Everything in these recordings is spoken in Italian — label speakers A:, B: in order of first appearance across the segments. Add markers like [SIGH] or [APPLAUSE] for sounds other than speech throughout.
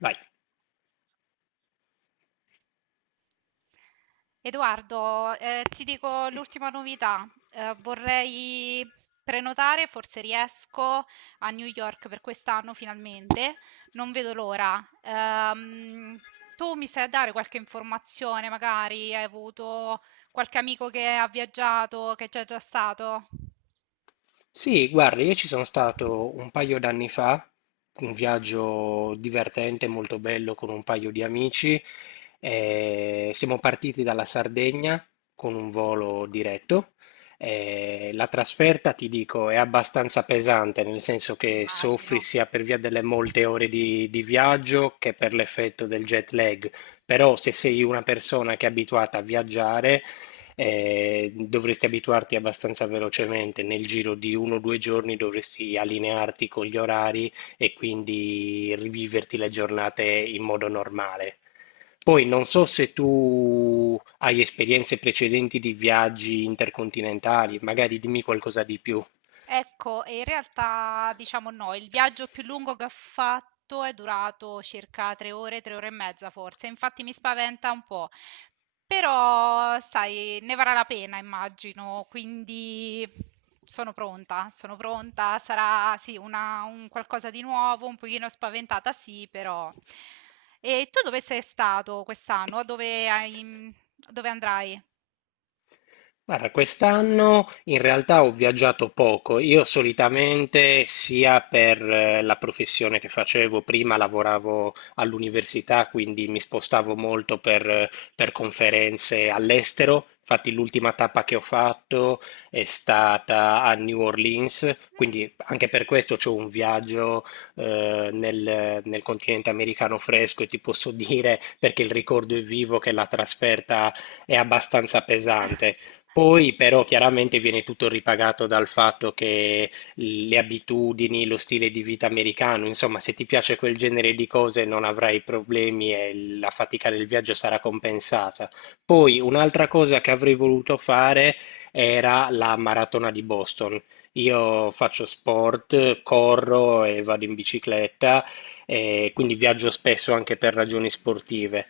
A: Vai.
B: Edoardo, ti dico l'ultima novità. Vorrei prenotare, forse riesco, a New York per quest'anno finalmente. Non vedo l'ora. Tu mi sai dare qualche informazione, magari hai avuto qualche amico che ha viaggiato, che c'è già stato?
A: Sì, guarda, io ci sono stato un paio d'anni fa, un viaggio divertente, molto bello con un paio di amici. Siamo partiti dalla Sardegna con un volo diretto. La trasferta, ti dico, è abbastanza pesante, nel senso che soffri
B: Immagino.
A: sia per via delle molte ore di viaggio che per l'effetto del jet lag. Però se sei una persona che è abituata a viaggiare, dovresti abituarti abbastanza velocemente, nel giro di uno o due giorni dovresti allinearti con gli orari e quindi riviverti le giornate in modo normale. Poi non so se tu hai esperienze precedenti di viaggi intercontinentali, magari dimmi qualcosa di più.
B: Ecco, e in realtà diciamo no, il viaggio più lungo che ho fatto è durato circa 3 ore, 3 ore e mezza forse, infatti mi spaventa un po', però sai, ne varrà la pena immagino, quindi sono pronta, sarà sì una, un qualcosa di nuovo, un pochino spaventata sì, però. E tu dove sei stato quest'anno? Dove andrai?
A: Guarda, quest'anno in realtà ho viaggiato poco. Io solitamente sia per la professione che facevo, prima lavoravo all'università, quindi mi spostavo molto per conferenze all'estero. Infatti l'ultima tappa che ho fatto è stata a New Orleans,
B: Mm.
A: quindi anche per questo c'ho un viaggio nel continente americano fresco e ti posso dire, perché il ricordo è vivo, che la trasferta è abbastanza pesante.
B: [LAUGHS]
A: Poi però chiaramente viene tutto ripagato dal fatto che le abitudini, lo stile di vita americano, insomma, se ti piace quel genere di cose non avrai problemi e la fatica del viaggio sarà compensata. Poi un'altra cosa che avrei voluto fare era la maratona di Boston. Io faccio sport, corro e vado in bicicletta, e quindi viaggio spesso anche per ragioni sportive,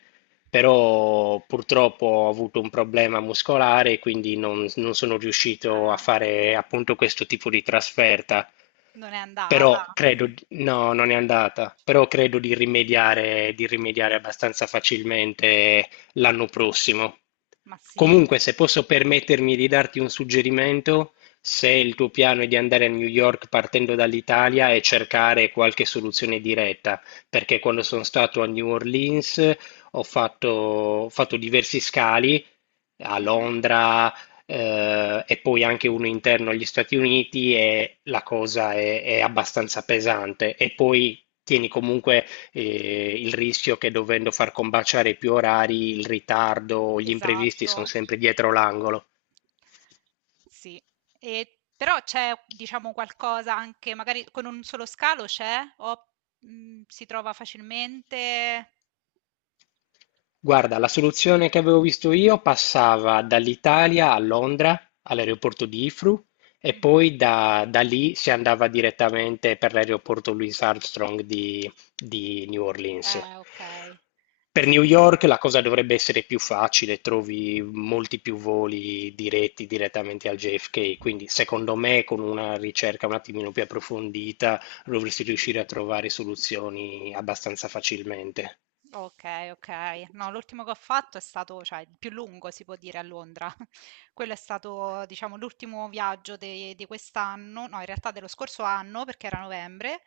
A: però purtroppo ho avuto un problema muscolare, e quindi non sono riuscito a
B: Ah,
A: fare appunto questo tipo di trasferta.
B: non è
A: Però
B: andata.
A: credo, no, non è andata, però credo di rimediare abbastanza facilmente l'anno prossimo.
B: Ma sì,
A: Comunque, se posso permettermi di darti un suggerimento, se il tuo piano è di andare a New York partendo dall'Italia e cercare qualche soluzione diretta, perché quando sono stato a New Orleans ho fatto diversi scali a
B: mh-mh,
A: Londra, e poi anche uno interno agli Stati Uniti e la cosa è abbastanza pesante. E poi tieni comunque il rischio che, dovendo far combaciare più orari, il ritardo, gli imprevisti
B: esatto,
A: sono sempre dietro l'angolo.
B: sì. E però c'è, diciamo, qualcosa anche magari con un solo scalo c'è? O, si trova facilmente?
A: Guarda, la soluzione che avevo visto io passava dall'Italia a Londra, all'aeroporto di Heathrow, e
B: Mh-mh.
A: poi da lì si andava direttamente per l'aeroporto Louis Armstrong di New Orleans.
B: Okay.
A: Per
B: Sì.
A: New York la cosa dovrebbe essere più facile, trovi molti più voli diretti direttamente al JFK, quindi secondo me con una ricerca un attimino più approfondita dovresti riuscire a trovare soluzioni abbastanza facilmente.
B: Okay, okay. No, l'ultimo che ho fatto è stato cioè il più lungo si può dire a Londra. Quello è stato, diciamo, l'ultimo viaggio de di quest'anno, no, in realtà dello scorso anno, perché era novembre.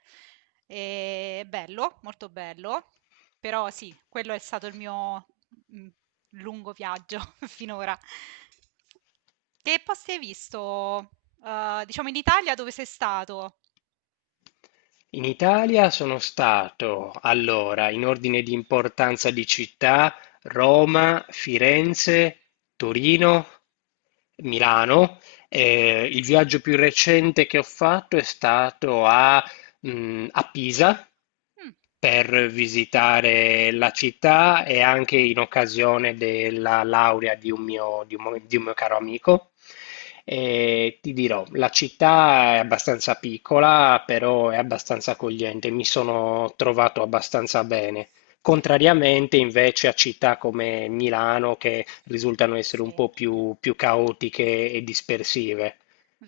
B: E bello, molto bello. Però sì, quello è stato il mio mm, lungo viaggio [LAUGHS] finora. Che posti hai visto, diciamo, in Italia dove sei stato?
A: In Italia sono stato, allora, in ordine di importanza di città, Roma, Firenze, Torino, Milano.
B: Mhm.
A: Il viaggio più recente che ho fatto è stato a a Pisa
B: Mm,
A: per visitare la città e anche in occasione della laurea di un mio, di un mo- di un mio caro amico. E ti dirò, la città è abbastanza piccola, però è abbastanza accogliente, mi sono trovato abbastanza bene. Contrariamente invece a città come Milano, che risultano essere
B: sì.
A: un po' più, più caotiche e dispersive,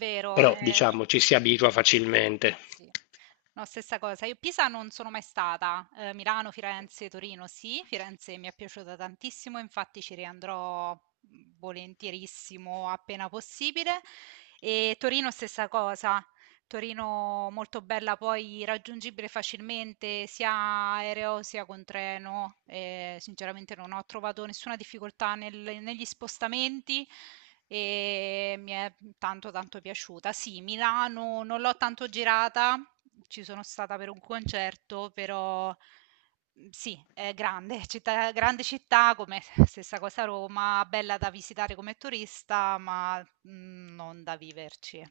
B: Vero,
A: però diciamo ci si abitua facilmente.
B: sì. No, stessa cosa. Io Pisa non sono mai stata. Milano, Firenze, Torino sì. Firenze mi è piaciuta tantissimo, infatti ci riandrò, volentierissimo appena possibile. E Torino stessa cosa. Torino molto bella, poi raggiungibile facilmente sia aereo sia con treno. E sinceramente non ho trovato nessuna difficoltà negli spostamenti e mi è tanto tanto piaciuta. Sì, Milano non l'ho tanto girata, ci sono stata per un concerto, però mm, sì, è grande, [LAUGHS] grande città, come [LAUGHS] stessa cosa Roma, bella da visitare come turista, ma non da viverci.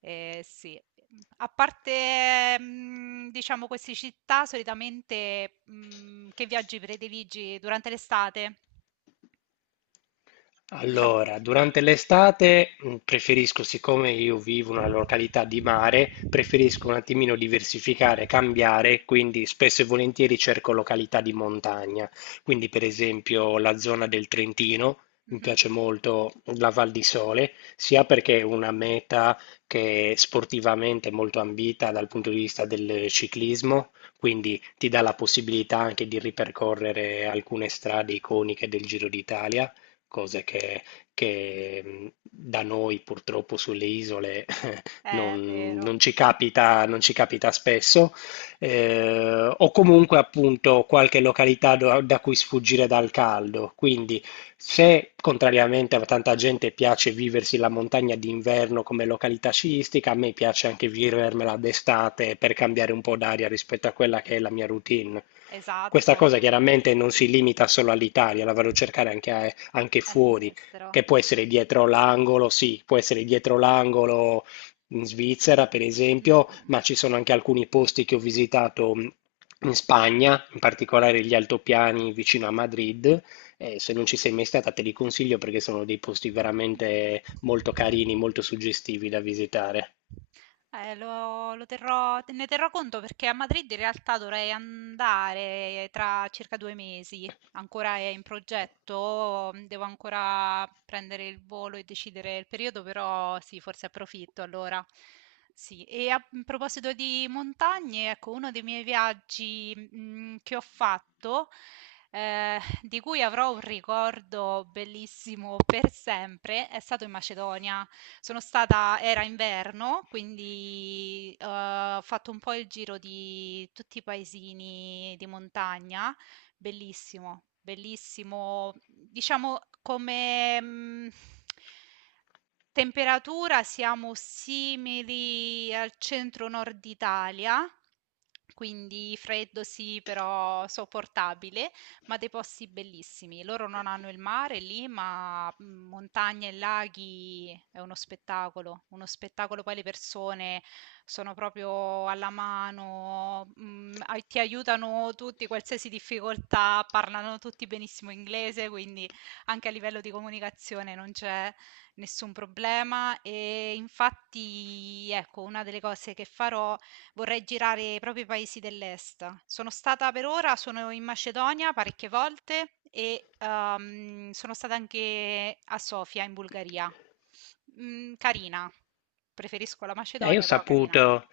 B: Sì. A parte, diciamo queste città solitamente, che viaggi prediligi durante l'estate? Diciamo
A: Allora, durante l'estate preferisco, siccome io vivo in una località di mare, preferisco un attimino diversificare, cambiare, quindi spesso e volentieri cerco località di montagna. Quindi, per esempio, la zona del Trentino, mi
B: mh-mh.
A: piace molto la Val di Sole, sia perché è una meta che è sportivamente molto ambita dal punto di vista del ciclismo, quindi ti dà la possibilità anche di ripercorrere alcune strade iconiche del Giro d'Italia, cose da noi purtroppo sulle isole
B: È vero,
A: non ci capita, non ci capita spesso, o comunque appunto qualche località da cui sfuggire dal caldo. Quindi, se contrariamente a tanta gente piace viversi la montagna d'inverno come località sciistica, a me piace anche vivermela d'estate per cambiare un po' d'aria rispetto a quella che è la mia routine. Questa
B: esatto,
A: cosa chiaramente non si limita solo all'Italia, la vado a cercare anche, anche fuori,
B: all'estero.
A: che può essere dietro l'angolo, sì, può essere dietro l'angolo in Svizzera, per esempio, ma
B: Mh-mh.
A: ci sono anche alcuni posti che ho visitato in Spagna, in particolare gli altopiani vicino a Madrid. Se non ci sei mai stata, te li consiglio perché sono dei posti veramente
B: Mh-mh.
A: molto carini, molto suggestivi da visitare.
B: Lo terrò, ne terrò conto perché a Madrid in realtà dovrei andare tra circa 2 mesi. Ancora è in progetto, devo ancora prendere il volo e decidere il periodo, però sì, forse approfitto allora. Sì, e a in proposito di montagne, ecco, uno dei miei viaggi che ho fatto di cui avrò un ricordo bellissimo per sempre, è stato in Macedonia. Sono stata era inverno, quindi, ho fatto un po' il giro di tutti i paesini di montagna. Bellissimo, bellissimo, diciamo come, mhmm temperatura siamo simili al centro nord Italia, quindi freddo sì, però sopportabile, ma dei posti bellissimi. Loro non hanno il mare lì, ma montagne e laghi è uno spettacolo, uno spettacolo. Poi le persone sono proprio alla mano, ti aiutano tutti, qualsiasi difficoltà, parlano tutti benissimo inglese, quindi anche a livello di comunicazione non c'è. Nessun problema. E infatti, ecco, una delle cose che farò vorrei girare proprio i paesi dell'est. Sono stata per ora, sono in Macedonia parecchie volte e sono stata anche a Sofia in Bulgaria. Mm, carina. Preferisco la
A: Io ho
B: Macedonia, però carina.
A: saputo,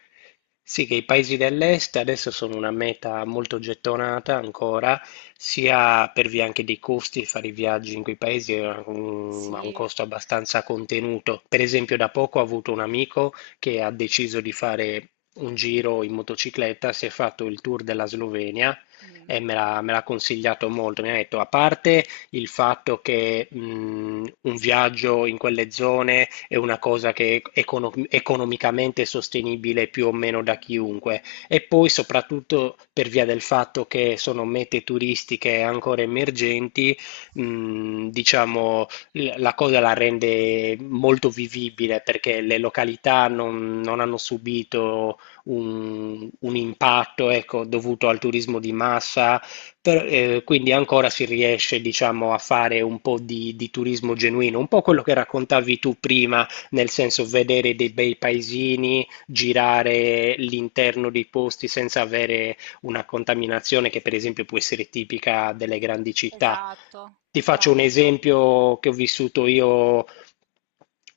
A: sì, che i paesi dell'est adesso sono una meta molto gettonata ancora, sia per via anche dei costi, fare i viaggi in quei paesi è ha un
B: Sì.
A: costo abbastanza contenuto. Per esempio, da poco ho avuto un amico che ha deciso di fare un giro in motocicletta, si è fatto il tour della Slovenia
B: Mm.
A: e me l'ha consigliato molto. Mi ha detto, a parte il fatto che un viaggio in quelle zone è una cosa che è economicamente sostenibile più o meno da chiunque. E poi soprattutto per via del fatto che sono mete turistiche ancora emergenti, diciamo, la cosa la rende molto vivibile perché le località non hanno subito un impatto, ecco, dovuto al turismo di massa, quindi ancora si riesce, diciamo, a fare un po' di turismo genuino, un po' quello che raccontavi tu prima, nel senso vedere dei bei paesini, girare l'interno dei posti senza avere una contaminazione che per esempio può essere tipica delle grandi città.
B: Esatto,
A: Ti faccio un
B: esatto, esatto.
A: esempio che ho vissuto io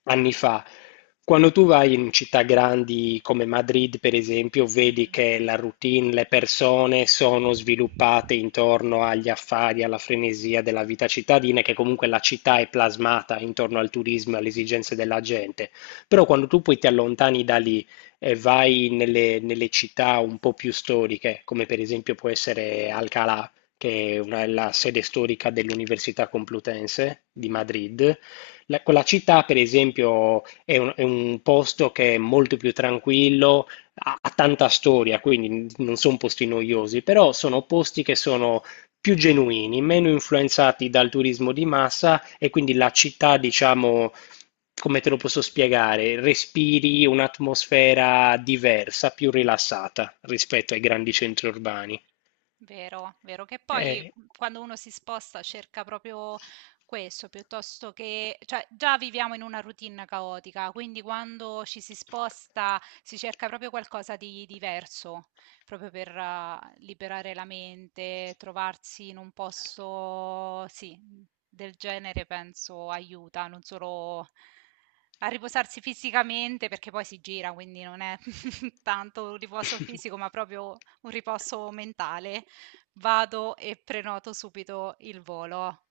A: anni fa. Quando tu vai in città grandi come Madrid, per esempio, vedi
B: Mhm,
A: che la routine, le persone sono sviluppate intorno agli affari, alla frenesia della vita cittadina, e che comunque la città è plasmata intorno al turismo e alle esigenze della gente. Però quando tu poi ti allontani da lì e vai nelle città un po' più storiche, come per esempio può essere Alcalá, che è la sede storica dell'Università Complutense di
B: mhm.
A: Madrid, quella città, per esempio, è un posto che è molto più tranquillo, ha tanta storia, quindi non sono posti noiosi, però sono posti che sono più genuini, meno influenzati dal turismo di massa e quindi la città, diciamo, come te lo posso spiegare, respiri un'atmosfera diversa, più rilassata rispetto ai grandi centri urbani.
B: Vero, vero, che poi
A: Eh,
B: quando uno si sposta cerca proprio questo, piuttosto che, cioè già viviamo in una routine caotica, quindi quando ci si sposta si cerca proprio qualcosa di diverso, proprio per liberare la mente, trovarsi in un posto, sì, del genere penso aiuta, non solo a riposarsi fisicamente, perché poi si gira, quindi non è [LAUGHS] tanto un riposo fisico, ma proprio un
A: [LAUGHS]
B: riposo mentale. Vado e prenoto subito il volo.